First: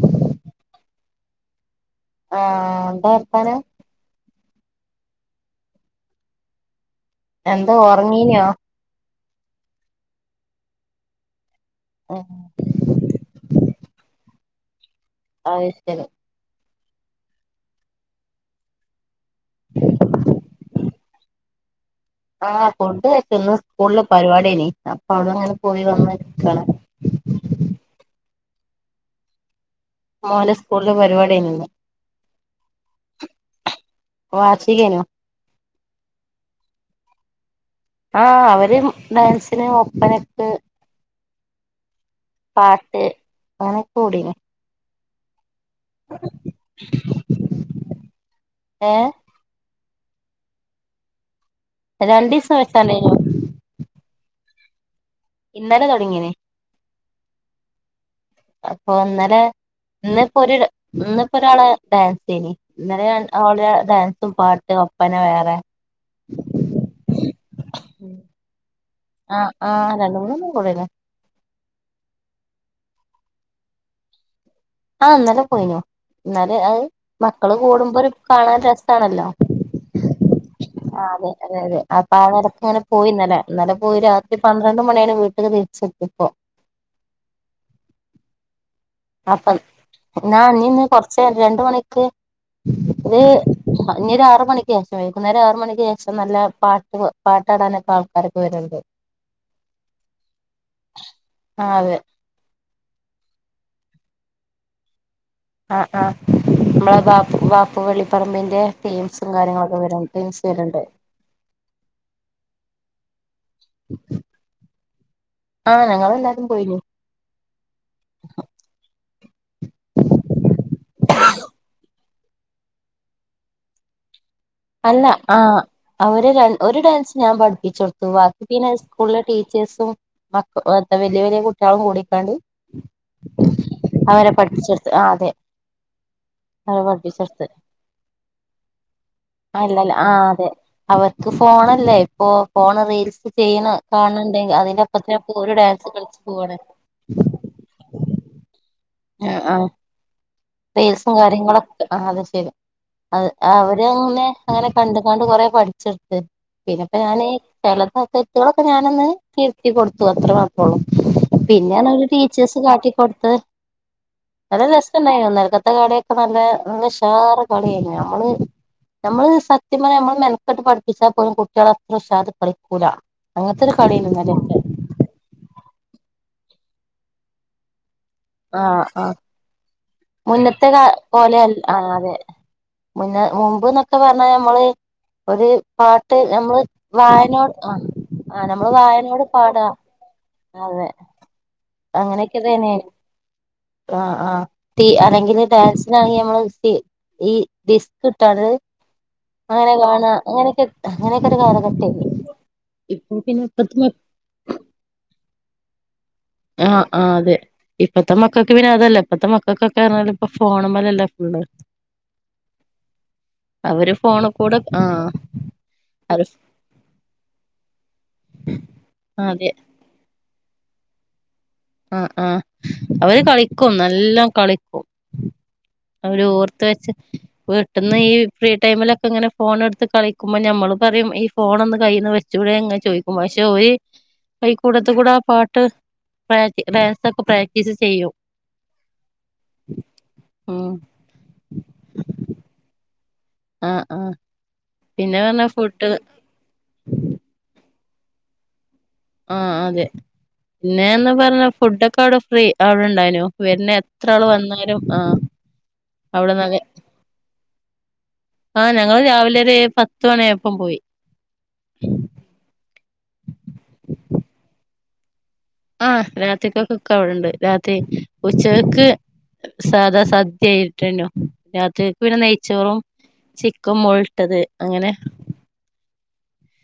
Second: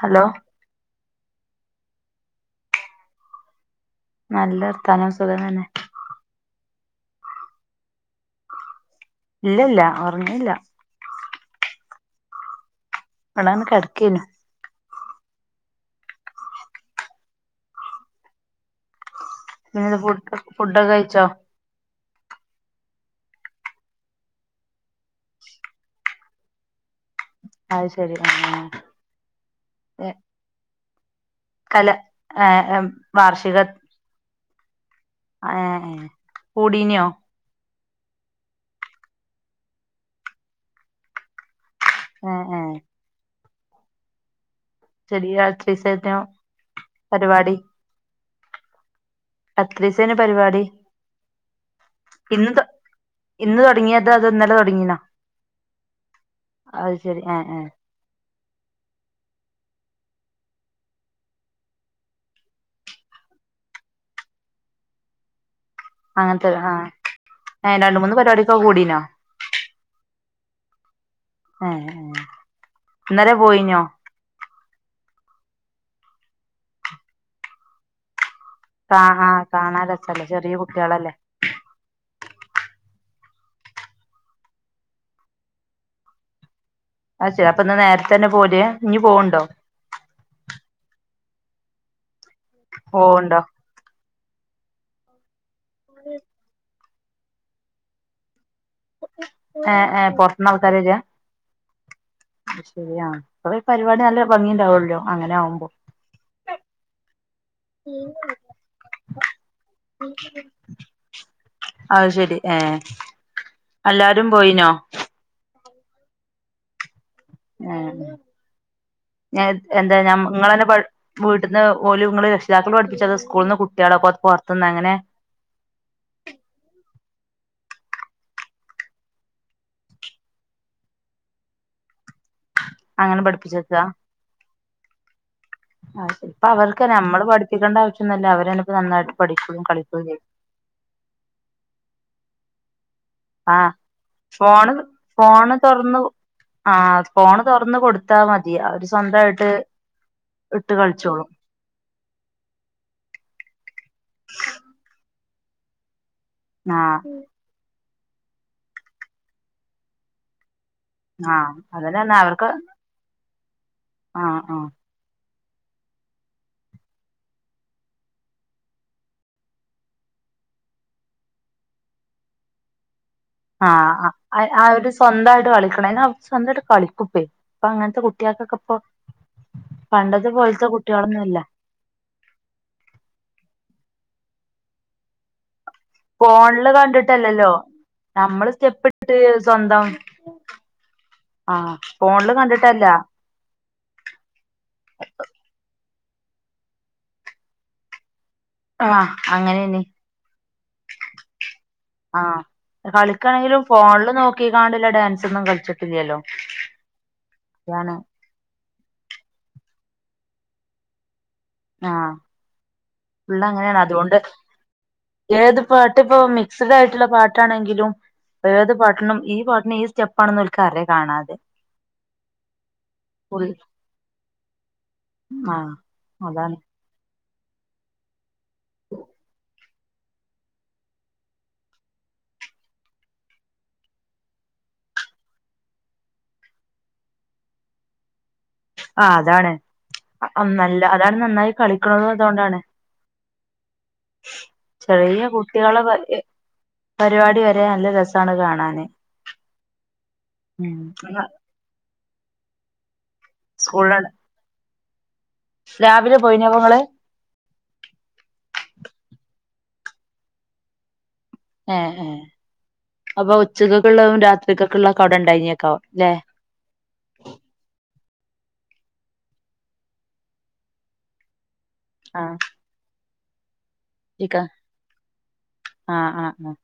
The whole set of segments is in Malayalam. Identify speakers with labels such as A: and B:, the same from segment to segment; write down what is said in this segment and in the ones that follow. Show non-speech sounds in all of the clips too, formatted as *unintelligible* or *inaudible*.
A: ഹലോ
B: ആഹ് എന്താർത്താനം
A: നല്ല വർത്താനം സുഖം തന്നെ
B: എന്താ ഒർങ്ങീനോ
A: ഇല്ല ഇല്ല ഒർങ്ങീല്ല ഇവ്ടന്ന് കെടക്കേനു
B: അയ് ശരി
A: പിന്നെത് ഫുഡ് ഫുഡൊക്കെ കഴിച്ചോ
B: ആഹ് ഫുഡ്‌ കയ്ച്ചു ഇന്ന് സ്കൂൾല് പരിപാടി അയിനി അപ്പൊ അവടെ ങ്ങനെ പോയി വന്നിരിക്കാണ്
A: അയ്ശരി ആഹ്
B: മോന്റെ സ്കൂളില് പരിപാടി ആയ്നുന്ന്
A: കല ഏഹ് വാർഷിക
B: വാഷികേനു
A: ഏഹ് കൂടീനോ
B: ആഹ് അവരും ഡാൻസിന് ഒപ്പനക്ക്
A: ഏഹ് ഏഹ്
B: പാട്ട് അയിനൊക്കെ കൂടീനു
A: ചെറിയ *unintelligible* പരിപാടി
B: ഏ
A: എത്രീസേനു പരിവാടി
B: രണ്ടീസം വെച്ചാണ്ടേയനു
A: ഇന്ന് തൊട്ങ്യേതാ അതൊ ന്നലെ തൊടങ്ങീനോ
B: ഇന്നലെ തൊടങ്ങിന്
A: അത് ശരി ഏഹ് ഏഹ്
B: അപ്പൊ ഇന്നലെ ഇന്നിപ്പോ ഒരു ഇന്നിപ്പോ ഒരാള ഡാൻസ് ചെയനി ഇന്നാല ആള അവൾടെ ഡാൻസും പാട്ട് ഒപ്പനെ വേറെ
A: അങ്ങനത്തെ ആഹ് ഏഹ് രണ്ട് മൂന്ന് പരിവാടിക്കൊക്കെ കൂടീനോ
B: ആഹ് ആഹ് രണ്ട്മൂന്നെണ്ണം കൂടീന്
A: ഏഹ് ഏഹ് ഇന്നലെ പോയിഞ്ഞോ
B: ആഹ് ന്നലെ പോയിനു ഇന്നാല അത് മക്കള് കൂടുമ്പോ ഒരു കാണാൻ രസ
A: ആഹ് ആഹ് കാണാൻ രസല്ലേ ചെറ്യെ
B: ആഹ്
A: കുട്ട്യേളല്ലേ
B: അതെ അതെ അതെ അപ്പൊ ആ നേരത്തെ ങ്ങനെ പോയി ഇന്നലെ പോയി രാത്രി പന്ത്രണ്ട് മണിയാണ് വീട്ടില്ക്ക് തിരിച്ച്ത്ത്യെപോ
A: അസെരി അപ്പൊ ഇന്ന് നേരത്തെന്നെ പോരെ
B: അപ്പൊ ആഹ് ഇനിന്ന് കൊറച്ച് രണ്ട് മണിക്ക് ഒരു
A: പോവ്ണ്ടോ
B: ഞ്ഞൊരു ആറ് മണിക്ക് ശേഷം വൈകുന്നേരം ആറു മണിക്ക് ശേഷം നല്ല പാട്ട് പാട്ടാടാനൊക്കെ ആൾക്കാരൊക്കെ വര്ണ്ട്
A: ഏ ഏ പൊർത്ത്ന്നാൾക്കാര് വെര
B: ആഹ് അതെ
A: അ ശരിയാ അപ്പൊ ഈ പരിപാടി നല്ല ഭംഗിണ്ടാവല്ലോ അങ്ങനെ ആവു
B: ആഹ് ആഹ് നമ്മളെ ബാപ്പു ബാപ്പു വെള്ളിപ്പറമ്പിന്റെ ടീംസും കാര്യങ്ങളൊക്കെ വര ടീംസ് വരണ്ട്
A: അത് ശരി ഏ എല്ലാരും പോയിനോ
B: ആഹ് ഞങ്ങൾ എല്ലാരും പോയിനു
A: ആഹ് എന്താ ഞാ നിങ്ങളന്നെ പ വീട്ട്ന്ന് ഓല് ങ്ങള് രക്ഷിതാക്കൾ പഠിപ്പിച്ചതാ സ്കൂളിന്ന് കുട്ടികളൊക്കെ *unintelligible*
B: അല്ല ആഹ് അവര് ഒരു ഡാൻസ് ഞാൻ പഠിപ്പിച്ച് കൊടുത്തു ബാക്കി പിന്നെ സ്കൂളിലെ ടീച്ചേഴ്സും മക്ക വലിയ വലിയ കുട്ടികളും കൂടിക്കാണ്ട്
A: അങ്ങനെ പഠിപ്പിച്ചക്കാ
B: അവരെ പഠിച്ചെടുത്ത് ആഹ് അതെ
A: ആത് ശെരി ഇപ്പ
B: അവരെ
A: അവർക്ക് നമ്മള്
B: പഠിപ്പിച്ചെടുത്ത്
A: പഠപ്പിക്കേണ്ട ആവശ്യംന്നുമല്ല അവര് തന്നെ ഇപ്പ നന്നായിട്ട് പഠിക്കുകയും
B: ആല്ലല്ല
A: കളിക്കുകയും
B: ആ
A: ചെയ്യും
B: അതെ അവർക്ക് ഫോണല്ലേ ഇപ്പോ ഫോൺ റീൽസ്
A: ആ
B: ചെയ്യണ കാണണ്ടെങ്കിൽ
A: ഫോണ്
B: അതിന്റെ ഒപ്പത്തിന് ഒപ്പോ
A: ഫോണ്
B: ഓര് ഡാൻസ്
A: തൊറന്ന്
B: കളിച്ച് പോവാണ്
A: ആ ഫോണ് തുറന്ന് കൊടുത്താ മതി അവര്
B: ആ
A: സ്വന്തായിട്ട്
B: ആ
A: ഇട്ട്
B: റീൽസും
A: കളിച്ചോളും
B: കാര്യങ്ങളൊ ആഹ് അത് ശെരി അത് അവര് അങ്ങനെ അങ്ങനെ കണ്ട്ങ്ങാണ് കൊറെ പഠിച്ചെടുത്ത് പിന്നെപ്പോ
A: ആഹ്
B: ഞാൻ ചെല തെറ്റുകളൊക്കെ ഞാനൊന്ന് തിരുത്തി കൊടുത്തു അത്രമാത്രം
A: ആഹ്
B: പിന്നെയാണ് അവര്
A: അതന്നെന്നെ അവർക്ക്
B: ടീച്ചേഴസ് കാട്ടിക്കൊടുത്തത്
A: ആഹ്
B: വളരെ
A: ആഹ്
B: രസണ്ടായി ഇന്നലക്കത്തെ കളറയൊക്കെ നല്ല ഉഷാറ്കളിയായിരുന്നു നമ്മള് നമ്മള് സത്യം പറഞ്ഞ നമ്മള് മെനക്കെട്ട് പഠിപ്പിച്ചാൽ പോലും കുട്ടികള അത്ര ഉഷാറിൽ കളിക്കൂലാ
A: ആഹ് അവര് സ്വന്തമായിട്ട് കളിക്കണം അ അവ സ്വന്തമായിട്ട് കളിക്കും പ്പേ ഇപ്പൊ അങ്ങനത്തെ കുട്ടികൾക്കൊക്കെ ഇപ്പൊ
B: ആഹ് ആഹ്
A: പണ്ടത്തെ പോലത്തെ
B: മുന്നത്തെ കാ
A: കുട്ടികളൊന്നും
B: പോലെ
A: അല്ല
B: ആഹ് അതെ മുന്നേ മുമ്പ്ന്നൊക്കെ പറഞ്ഞാ നമ്മള് ഒരു പാട്ട് നമ്മള്
A: ഫോണില് കണ്ടിട്ടല്ലല്ലോ
B: വായനോട് ആഹ് ആഹ് നമ്മള്
A: സ്റ്റെപ്പ് ഇട്ടിട്ട്
B: വായനോട് പാടുക
A: സ്വന്തം
B: അതെ
A: ആഹ് ഫോണില്
B: അങ്ങനെയൊക്കെ തനെ
A: കണ്ടിട്ടല്ല
B: ആഹ് ആഹ് തീ അല്ലെങ്കിൽ ഡാൻസിനാണെങ്കിൽ നമ്മള് ഈ ഡിസ്ക് കിട്ടാണ്
A: ആഹ് ആ
B: അങ്ങനെ കാണ അങ്ങനെയൊക്കെ അങ്ങനെയൊക്കെ ഒരു കാലഘട്ടേ
A: ആഹ് കളിക്കാണെങ്കിലും ഫോണില് നോക്കിക്കാണ്ടില്ല ഡാൻസൊന്നും കളിച്ചിട്ടില്ലല്ലോ
B: ആഹ് ആഹ് അതെ
A: അതാണ്
B: ഇപ്പൊത്തെ മ മക്കൾക്ക് പിന്നെ അതല്ല ഇപ്പത്തെ മക്കൾക്കൊക്കെ പറഞ്ഞ ഇപ്പ ഫോണുമേലല്ലെ ഫുള്
A: ആഹ് ഫുള്ള് അങ്ങനെയാണ്
B: അവര്
A: അതുകൊണ്ട്
B: ഫോണ് കൂടെ ആഹ്
A: ഏത് പാട്ട് ഇപ്പൊ
B: അവര്
A: മി ക്ഡ് ആയിട്ടുള്ള പാട്ടാണെങ്കിലും ഏത് പാട്ടിനും ഈ
B: അതെ
A: പാട്ടിന് ഈ സ്റ്റെപ്പ് പണം നോൽക്കറിയാം കാണാതെ
B: ആഹ് ആഹ് അവര്
A: ഫുൾ
B: കളിക്കും നല്ലോം കളിക്കും
A: ആഹ്
B: അവര്
A: അതാണ്
B: ഓർത്ത് വെച്ച് വീട്ടന്ന് ഈ ഫ്രീ ടൈമിലൊക്കെ ഇങ്ങനെ ഫോൺ എടുത്ത് കളി ക്കുമ്പോ ഞമ്മള് പറയും ഈ ഫോൺ ഒന്ന് കയ്ൽന്ന് വെച്ചൂടെ ഇങ് ചോദിക്കുമ്പോ പക്ഷെ ഓര് അയിക്കൂടത്തു കൂട ആ പാട്ട് പ്രാക് വേസൊക്കെ പ്രാക്ടീസ് ചെയ്യും
A: അഹ് അതാണ്
B: ഉം
A: നല്ല അതാണ് നന്നായി കളിക്കണതും അതുകൊണ്ടാണ്
B: ആഹ്ആഹ്
A: ചെറിയ കുട്ടികള പരിപാടി വരെ നല്ല രസമാണ് കാണാന്
B: ആഹ് അതെ
A: ഉം
B: പിന്നെന്ന് പറഞ്ഞ ഫുഡൊക്കെ അവിടെ ഫ്രീ അവിടെണ്ടായിനു വരുന്ന എത്ര
A: സ്കൂളിലാണ്
B: ആള് വന്നാലും ആഹ്
A: രാവിലെ
B: അവിടെന്ന്
A: പോയിനങ്ങള്
B: ആ ഞങ്ങൾ രാവിലെ ഒരു പത്ത് മണി ആയപ്പം പോയി
A: ഏഹ് അപ്പൊ ഉച്ചക്കൊക്കുള്ളതും രാത്രികൊക്കുള്ളതകട ഉണ്ടഞ്ഞ
B: ആഹ് രാത്രിക്കൊക്ക് അവിടെണ്ട് രാത്രി ഉച്ചകക്ക് സാദാ സദ്യ ആയിട്ടന്നോ രാത്രിക്ക് പിന്നെ
A: ആഹ്
B: നെയ്ച്ചോറും ചിക്കും മുൾ
A: ഇക്ക
B: വിട്ടത് അങ്ങനെ
A: ആഹ് ആഹ് ആഹ്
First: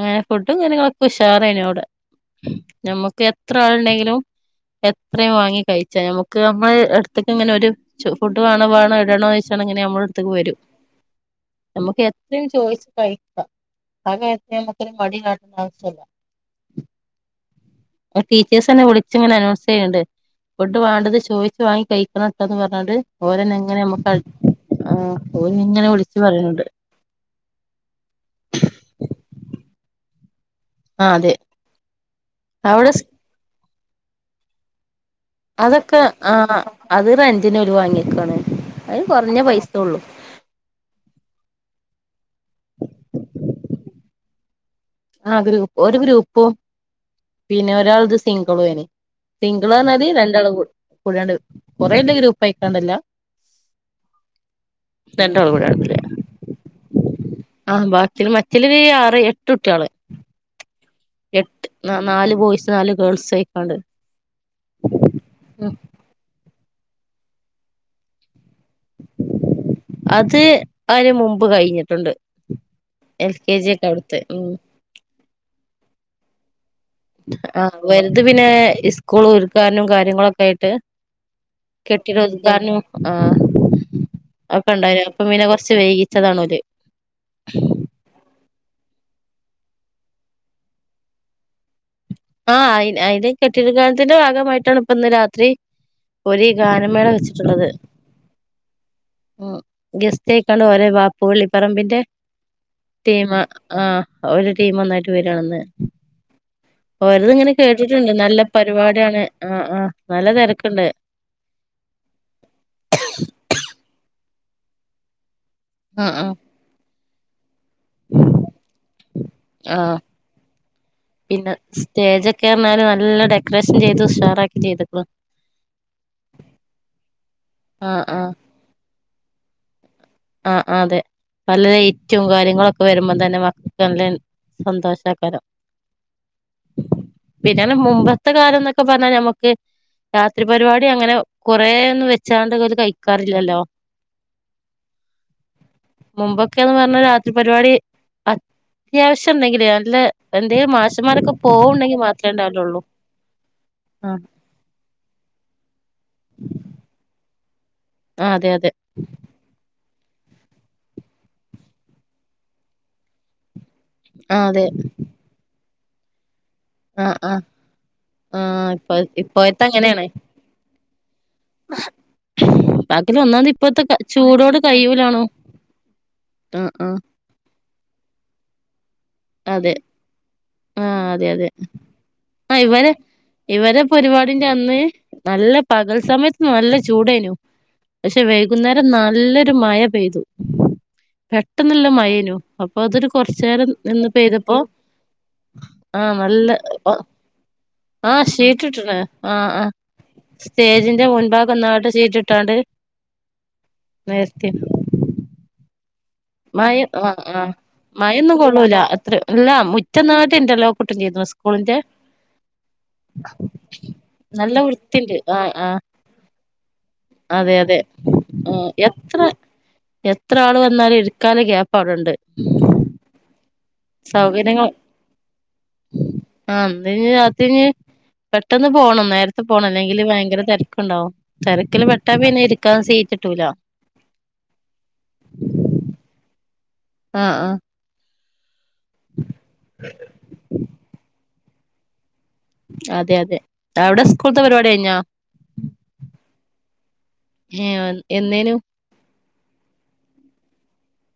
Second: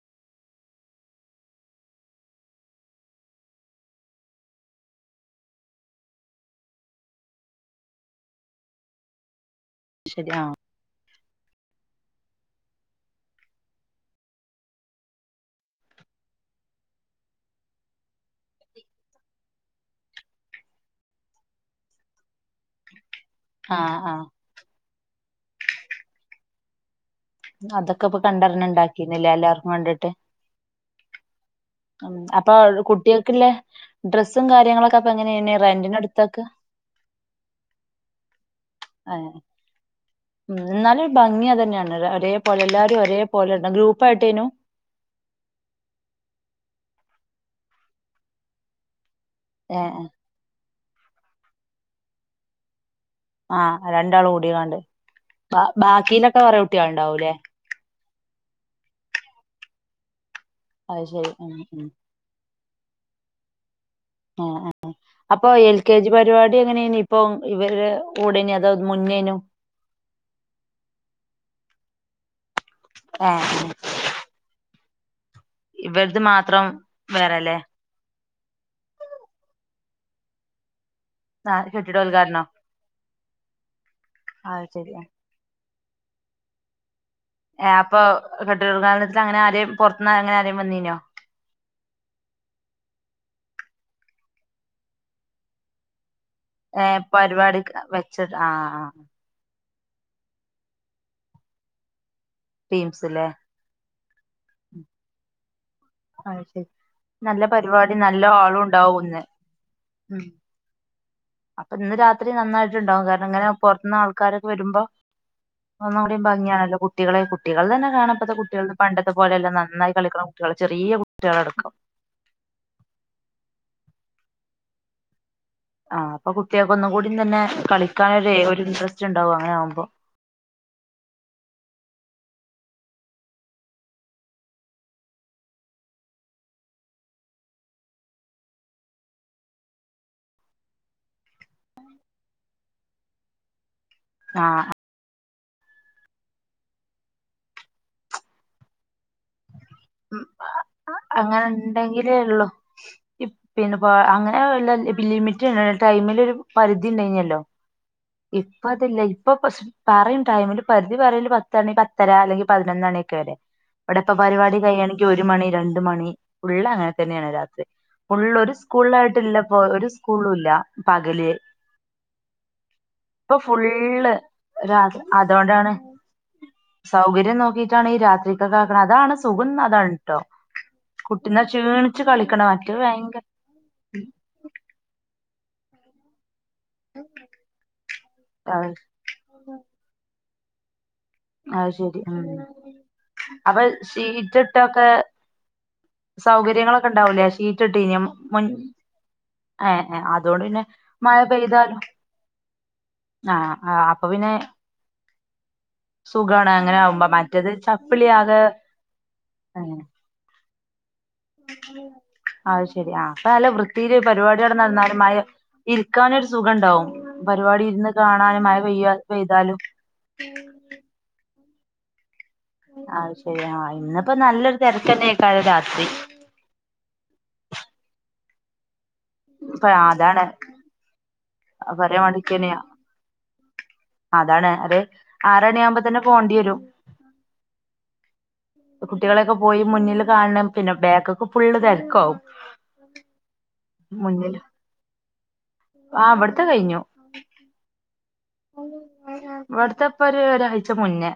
B: ഏഹ് ഫുഡും കാര്യങ്ങളൊക്കെ ഉഷാറേയ്നി അവ്ടെ ഞമ്മക്ക് എത്ര ആള്ണ്ടെങ്കിലും എത്രിം വാങ്ങി കഴിച്ചാ നമുക്ക് നമ്മള് എട്ത്ത്ക്ക് ഇങ്ങനെ ഓര് ചൊ ഫുഡ് വാണോ വാണോ ഇടണോന്നോ യ്ച്ച്ങ്ങാണ്ട് ഇങ്ങനെ ഞമ്മളെ
A: ശരി
B: എട്ത്ത്ക്ക്
A: ആഹ്
B: വരും ഞമ്മക്ക് എ ത്രിം ചോയിച്ച് കഴിക്കാ ആ കാര്യത്തില് ഞമ്മക്കൊര് മടി കാട്ടെണ്ട ആവശ്യല്ല ടീച്ചേഴ്സെന്നെ വുളിച്ചിങ്ങനെ അനൗൺസ് ചെയ്യ്ണ് ണ്ട് ഫുഡ് വാണ്ടത് ചോയിച്ച് വാങ്ങി കഴിക്കണംട്ടോന്ന് പർഞ്ഞാണ്ട് ഓരെന്ന ഇങ്ങനെ
A: ആഹ്
B: ഞമ്മക്കത്
A: ആഹ്
B: ആഹ് ഓര് ഇങ്ങനെ വിളിച്ച് പറയുന്നുണ്ട്.
A: അതൊക്കെപ്പൊ കണ്ടറിഞ്ഞ് ഇണ്ടാക്കെന്നെല്ലേ എല്ലാർക്കും വാണ്ടിട്ട്.
B: ആഹ് അതെ.
A: ഉം. അപ്പ അത്‌
B: അവിടെ
A: കുട്ടികക്ക്ള്ളേ ഡ്രസ്സും കാര്യങ്ങളൊക്കെ അപ്പ എങ്ങനേയ്നി
B: അതൊക്കെ
A: റെന്റിന്
B: ആ
A: ഇട്ത്തെക്കാ
B: അത് റെന്റിന് ഓര് വാങ്ങിക്കേണ് അത്
A: ഏഹ്
B: കൊറഞ്ഞ പൈസ്യൊള്ളൂ.
A: ഉം ന്നാലും ഒരു ഭംഗി അതെന്നെയാണ് ഒരേ പോലെ എല്ലാരും ഒരേപോലെ ഇടണം ഗ്രൂപ്പായിട്ടേയ്നു
B: ആഹ് ഗ്രൂപ്പ് ഒരു ഗ്രൂപ്പും പിന്നെ ഒരാൾത് സിംഗ്ളും ഏയ്നി സിംഗ്ള്
A: ഏഹ്
B: പർഞ്ഞാല് രണ്ടാള് കൂ കൂടിയാണ്ട് കൊറെഇല്ല ഗ്രൂപ്പായിക്കാണ്ടല്ല.
A: ആഹ് രണ്ടാള് കൂടികാണ്ട്
B: രണ്ടാള്
A: ബാ ബാക്കിലൊക്കെ കൊറേ കുട്ട്യാള് ഇണ്ടാവുല്ലേ.
B: ആഹ് ബാക്കി മറ്റീലൊര് ആറ് എട്ട് കുട്ട്യാള്.
A: അത് ശെരി ഉം ഉം
B: നാല് ബോയ്സും നാല് ഗേൾസും അയ്ക്കാണ്ട്
A: ആഹ് ആഹ് ആഹ് അപ്പൊ എൽ കെ ജി പരിവാടി എങ്ങനേയ്നി ഇപ്പൊ ഇവര്ടെ കൂടെന്നെ അതോ മുന്നേയ്നു
B: അത് അയ്ന് മുമ്പ് കഴിഞ്ഞിട്ടുണ്ട് എൽ കെ
A: ഏഹ്
B: ജി ഒക്കെ അവ്ട്ത്തെഹ് ഉം ഉം
A: ഇവെൽത് മാത്രം വേറെല്ലേ
B: ആഹ് ഇവറൽത് പിന്നെ ഇസ്കൂള് ഒര്ക്കാനും കാര്യങ്ങളൊക്കെ ആയിട്ട്
A: ആഹ്
B: കെട്ടിടോ
A: കെട്ടിടോദ്ഘാടനോ
B: ഉത്ഘാടനും ആഹ്
A: അത്
B: അഒക്കെ
A: ശരി
B: ഇണ്ടായ്നു അപ്പൊ പിന്നെ കൊർച്ച് വൈകിച്ചതാണ് ഓല്.
A: ആഹ്അപ്പൊ കെട്ടിടോഉൽഘാടനത്തിന് അങ്ങനെ ആരേം പൊർത്ത്ന്ന് അങ്ങനെ ആരേം വന്നീനോ
B: ആഹ് അയ്ന് അയ്ന് കെട്ടിട ഉത്‌ഘാടനത്തിന്റെ ഭാഗമായിട്ടാണ് ഇപ്പ ഇന്ന് രാത്രി ഓര്
A: ഏ
B: ഗാനമേള
A: പരിപാടി
B: വെച്ച്ട്ട്ള്ളത്.
A: വെച്ച ആ
B: ഉം ഗസ്റ്റ് അയ്ക്കാണ്ട് ഓരെ വാപ്പു വെള്ളിപ്പറമ്പിന്റെ
A: ടീംസ്ല്ലേ
B: ടീമ് ആഹ് ആ ഓര് ടീം ഒന്നായിട്ട് വെരാന്ന്.
A: അത് ശരി നല്ല പരിപാടിം
B: കേട്ടിട്ടുണ്ട്
A: നല്ലൊ
B: നല്ല
A: ആളും ഇണ്ടാവും
B: പരിപാടിയാണ്
A: ന്ന്
B: ആ ആ
A: ഉം
B: നല്ല തിരക്കുണ്ട്
A: അപ്പൊ ഇന്ന് രാത്രി നന്നായിട്ട്ണ്ടാവും കാരണം ഇങ്ങനെ പൊർത്ത്ന്ന് ആൾക്കാരൊക്കെ വെരുമ്പൊ
B: ആ
A: ഒന്നുകൂടി
B: ആ
A: ഭംഗിയാണല്ലോ കുട്ടികള് കുട്ടികൾതന്നെ കാണാൻ പ്പത്തെ കുട്ടികൾത് പണ്ട ത്തെപോലെ അല്ല
B: ആ
A: നന്നായി കളിക്ക്ണ കുട്ടികള്
B: പിന്നെ സ്റ്റേജെക്കെ പർഞ്ഞാല് നല്ല ഡെക്കറേഷൻ ചെയ്ത് ഉഷാറാക്കിം ചെയ്ത്ക്ക്ണ്
A: ആഹ് അപ്പ കുട്ട്യാക്ക് ഒന്നും കൂടി തന്നെ
B: ആഹ് ആഹ്
A: കളിക്കാനൊരെയ് ഒരു ഇൻട്രസ്റ്റ് ഇണ്ടാവും അങ്ങനെ ആവുമ്പൊ
B: ആഹ് ആഹ് അതെ പല ലൈറ്റും കാര്യങ്ങളൊക്കെ വെരുമ്പംതന്നെ മക്കൾക്ക് നല്ല ഇൻ സന്തോഷാക്കാരം പിന്നെ പർഞ്ഞ മുമ്പത്തെ കാലംന്നൊക്കെ പർഞ്ഞാ ഞമ്മക്ക് രാത്രി പരിവാടി അങ്ങനെ കൊറേ ഒന്നും വെച്ചാണ്ട് ഒക്കെഓല് കഴിക്കാറില്ലല്ലോ.
A: ആഹ് അ
B: മുമ്പൊക്കേന്ന് പർഞ്ഞാ രാത്രി പരിപാടി അത്യാവശ്യം ഇണ്ടെങ്കിലെ ഓ ല്ല് എന്തേലും മാഷ്മ്മാരൊക്കെ
A: അങ്ങനെ
B: പോവ്ണ്ടെങ്കി
A: ഉണ്ടെങ്കിലേ
B: മാത്രേ
A: ഉള്ളു
B: ഇണ്ടാവലൊള്ളു
A: പിന്നെ
B: ആഹ്.
A: അങ്ങനെ ലിമിറ്റ് ഇണ്ടായ്നി ടൈമ്ല് ഒരു പരിധി ഇണ്ടേയ്ന്യെല്ലോ
B: അതെ
A: ഇപ്പൊ
B: അതെ
A: അത് ഇല്ല ഇ ഇപ്പൊ പക്ഷെ പറയും ടൈമില് പരിധി പറയല് പത്തണി പത്തര അല്ലെങ്കി പതിനൊന്നണിയൊക്കെ വെരെ. ഇവിടെ ഇപ്പ
B: ആഹ്
A: പരിപാടി
B: അതെ
A: കഴിയാണെങ്കി ഒരു മണി രണ്ട് മണി ഫുള്ള് അങ്ങനെ
B: ആഹ്
A: തന്നെയാണ്
B: ആഹ്
A: രാത്രി ഫുള്ള് ഒരു
B: ആഹ് ഇപ്പ
A: സ്കൂളായിട്ടില്ലപ്പോ
B: ഇപ്പോഴത്തെ
A: ഒരു സ്കൂളുല്ല. പകല്.
B: ബാക്കിന്
A: ഇപ്പൊ
B: ഒന്നാമതിപ്പത്തെ
A: ഫുള്ള്
B: ചൂടോണ്ട്
A: രാത്രി.
B: കയിയിലൊന്നു
A: അതുകൊണ്ടാണ് സൗകര്യം നോക്കിട്ടാണ് ഈ രാത്രിക്കൊക്കെ അക്കണത് അതാണ് സുഖം
B: അതെ
A: അതാണ് ട്ടോ.
B: ആഹ് അതെ
A: കുട്ടീന്ന
B: അതെ
A: ക്ഷീണിച്ചു കളിക്കണ
B: ആഹ്
A: മറ്റേത്
B: ഇവരെ
A: ഭയങ്കര
B: ഇവരെ പരുപാടിടന്ന് നല്ല പകൽ സമയത്ത് നല്ല ചൂടെനു പക്ഷെ
A: അത്
B: വൈകുന്നേരം നല്ലൊരു മഴ പെയ്തു.
A: അത്
B: പെട്ടെന്ന്ള്ള
A: ശരി ഉം
B: മഴേനു അപ്പൊ അതൊരു
A: അപ്പൊ
B: കുറചെരം നിന്ന്
A: ഷീറ്റ്
B: പെയ്തപ്പോ
A: ഇട്ടൊക്കെ
B: ആഹ് നല്ല
A: സൗകര്യങ്ങളൊക്കെ ഉണ്ടാവൂലേ ഷീറ്റ് ഇട്ടീനോ
B: ആഹ്
A: മുൻ
B: ഷീറ്റിട്ടണ് ആഹ്
A: ഏ
B: ആഹ്.
A: ഏ അതുകൊണ്ട് പിന്നെ
B: സ്റ്റേജിന്റെ
A: മഴ
B: മുൻഭാഗം നാട്ട സീറ്റിട്ടാണ്ട്
A: അ ആഹ് അപ്പൊ പിന്നെ സുഖാണ് അങ്ങനെ
B: മയ
A: ആകുമ്പോ
B: ആഹ്
A: മറ്റേത്
B: ആഹ്
A: ചപ്പിളി
B: മയൊന്നും
A: ആകെ
B: കൊള്ളൂല്ല അത്ര എല്ല
A: ഏ
B: മുറ്റന്നായിട്ട് ഇന്റർലോക്കൂട്ടും ചെയ്ത് മോളിന്റെ
A: അത് ശെരി ആഹ് അപ്പൊ നല്ല വൃത്തിയില് പരിപാടിയടെ
B: നല്ല
A: നടന്നാലും മ
B: വൃത്തിണ്ട് ആഹ് ആഹ്
A: ഇരിക്കാനൊരു സുഖണ്ടാവും
B: അതെ
A: പരിപാടി
B: അതെ
A: ഇരുന്ന് കാണാനും മഴ
B: ആഹ്
A: പെയ്യ
B: എത്ര
A: പെയ്താലും
B: എത്ര ആള് വന്നാലും ഇരിക്കാള്ള ഗ്യാപ്പാവടുണ്ട്
A: അത് ശരിയാ ആഹ് ഇന്നിപ്പോ നല്ലൊരു
B: സൗകര്യങ്ങൾ
A: തിരക്കന്നെയ്ക്കാരം രാത്രി
B: ആഹ് ഇന്നെനി രാത്രിനി പെട്ടെന്ന് പോണം നേരത്തെ
A: ഇപ്പ
B: പോണം അല്ലെങ്കില്
A: അതാണ്
B: വയങ്കര തിരക്കുണ്ടാവും തിരക്കില്
A: പറയാൻ
B: പെട്ടാ പിന്നെ
A: വേണ്ടിക്കന്നെയാ
B: ഇരിക്കാന്ന് സീറ്റ് കിട്ടൂല
A: അതാണ് അതേ ആറണി ആമ്പോ തന്നെ പോണ്ടി വരും
B: ആഹ് ആഹ്
A: കുട്ടികളെയൊക്കെ പോയി മുന്നില് കാണണം പിന്നെ ബാക്കൊക്കെ ഫുള്ള് തിരക്കാവും
B: അതെ അതെ അവിടെ സ്കൂൾത്തെ പരിപാടി കഴിഞ്ഞാ
A: ആഹ് ഇവിടുത്തെ കഴിഞ്ഞു
B: ഹേ എന്ന്
A: ഇവിടത്തെപ്പ ഒരു ഒരാഴ്ച മുന്നേ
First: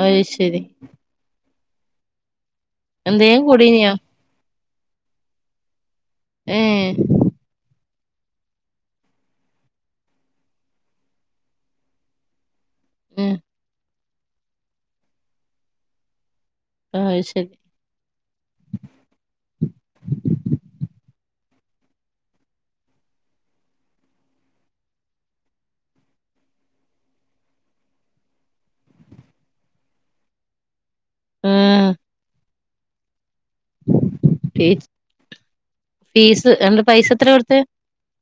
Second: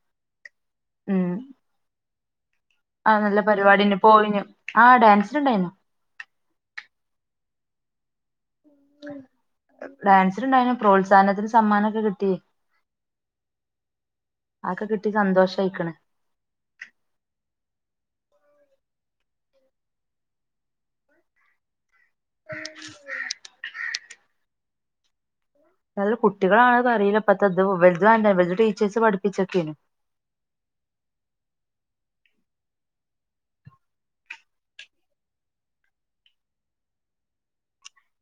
B: അയ് ശരി
A: ഉം ആഹ് നല്ല
B: എന്തേലും കൂടീനിയോ
A: പരിപാടിന് പോയിനു ആഹ് ഡാൻസിനിണ്ടായിരുന്നു
B: ഏഹ്
A: ഡാൻസിനുണ്ടായിരുന്നു പ്രോത്സാഹനത്തിന് സമ്മാനോക്കെ കിട്ടി
B: ഉം
A: ആ ഒക്കെ കിട്ടി സന്തോഷായിക്കണ്
B: ആഹ് അയ് ശരി
A: *inaudible* നല്ല കുട്ടികളാണ് പറിയില്ല ഇപ്പതെത് ഇവല്ത് ഇവലെ ടീച്ചേഴ്സ് പഠിപ്പിച്ചൊക്കേനു
B: ആഹ് ഫീസ് ഫീസ് അന്റെ പൈസ എത്രയാ കൊടുത്തെ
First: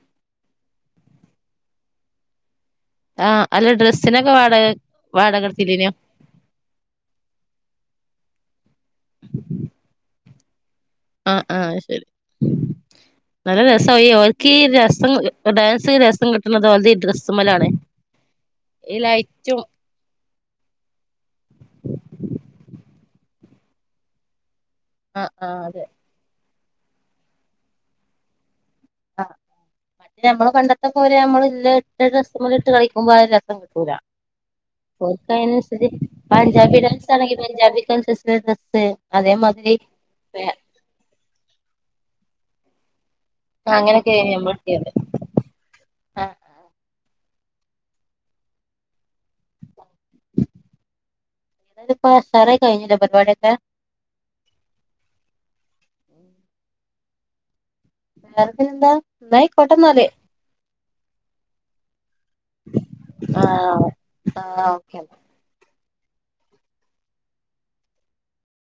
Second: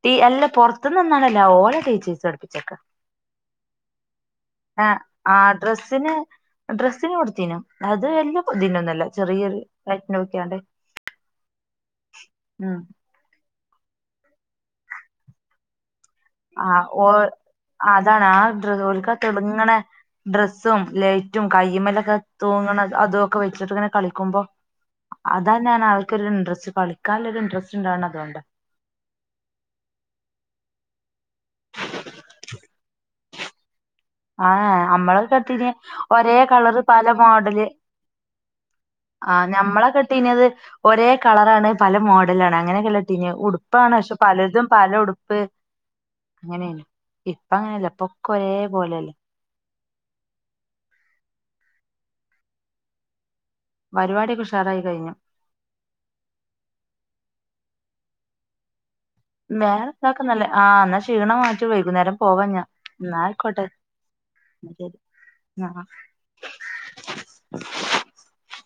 A: ടീ അല്ല പുറത്ത്ന്ന് വന്നതല്ല ഓലെ ടീച്ചേസ് പഠുപ്പിച്ചക്കെ
B: ആഹ് അല്ല ഡ്രെസ്സിനോക്കെ വാട
A: ആ
B: വാടാകടത്തില്ലെന്നോ
A: ഡ്രസ്സിന് ഡ്രസ്സിന് കൊടുത്തീനു അത് എല്ലാം പുതിന്ന ഒന്നുല്ല ചെറിയൊരു റൈറ്റ്ന് നോക്ക്യാണ്ട്
B: ആഹ് ആഹ് ശരി നല്ല രസായി ഓർക്കീ രസം ഡാൻസ് രസ
A: ആഹ് ഓ അതാണ് ആ
B: ഈ
A: ഡോൽക്ക
B: ലൈറ്റും
A: തെളുങ്ങണെ ഡ്രസ്സും ലേറ്റും കയ്യുമല്ലൊക്കെ തൂങ്ങണ അതോക്കെ വെച്ചിട്ട് ഇങ്ങനെ കളിക്കുമ്പോ
B: ആഹ്
A: അതാ
B: ആഹ് അതെ
A: ഞാൻ ആൾക്കൊരു ഇൻട്രസ്റ്റ് കളിക്കാല്ലോരു ഇൻട്രസ്റ്റ് ണ്ടാവ്ണെ അതോണ്ടാ
B: അഹ് പിന്നെ നമ്മള് പണ്ടത്തെ പോരെ അമ്മള് ഇല്ലെ ഇട്ട് രെസ്മെലിട്ട് കളിക്കുമ്പോ ആ ഒരു രസം കിട്ടൂല
A: ആഹ് നമ്മളെ കെട്ടീന്
B: ഓക്കയ്നൻസെച്ച്
A: ഒരേ കളറ്
B: പഞ്ജാബി
A: പല
B: ഡസ്സാണെങ്കി
A: മോഡല്
B: പഞ്ജാബി കൻസസ്ള്ള ടെസ്സ്
A: ആ
B: അതേമാത്രി
A: ഞമ്മളെ
B: പേ
A: കെട്ടീനത് ഒരേ കളറാണ് പല മോഡലാണ് അങ്ങനെയൊക്കെല്ലെട്ടീന്യേ ഉടുപ്പാണ് പക്ഷെ
B: അങ്ങനെയൊക്കെ നമ്മൾ
A: പലതും പല
B: ഇട്ടീന്നത്
A: ഉടുപ്പ്
B: ആഹ്
A: അങ്ങനെനി ഇപ്പ അങ്ങനെല്ല ഇപ്പൊക്കെ ഒരേ പോലെയല്ലേ
B: *unintelligible* പ സറേ കഴിഞ്ഞീലെ പരിവാട്യൊക്കെ
A: പരിവാട്യൊക്കെ ഉഷാറായി കഴിഞ്ഞു
B: നറതിലെന്താ
A: വേറെ എന്താക്കുന്നല്ലേ ആ ന്നാ ക്ഷീണം മാറ്റു വൈകുന്നേരം പോവാ ഞാൻ ന്നാ ആയിക്കോട്ടെ
B: ആഹ് ആഹ് ഓക്കെ ഓക്കെ
A: ആഹ് ആഹ്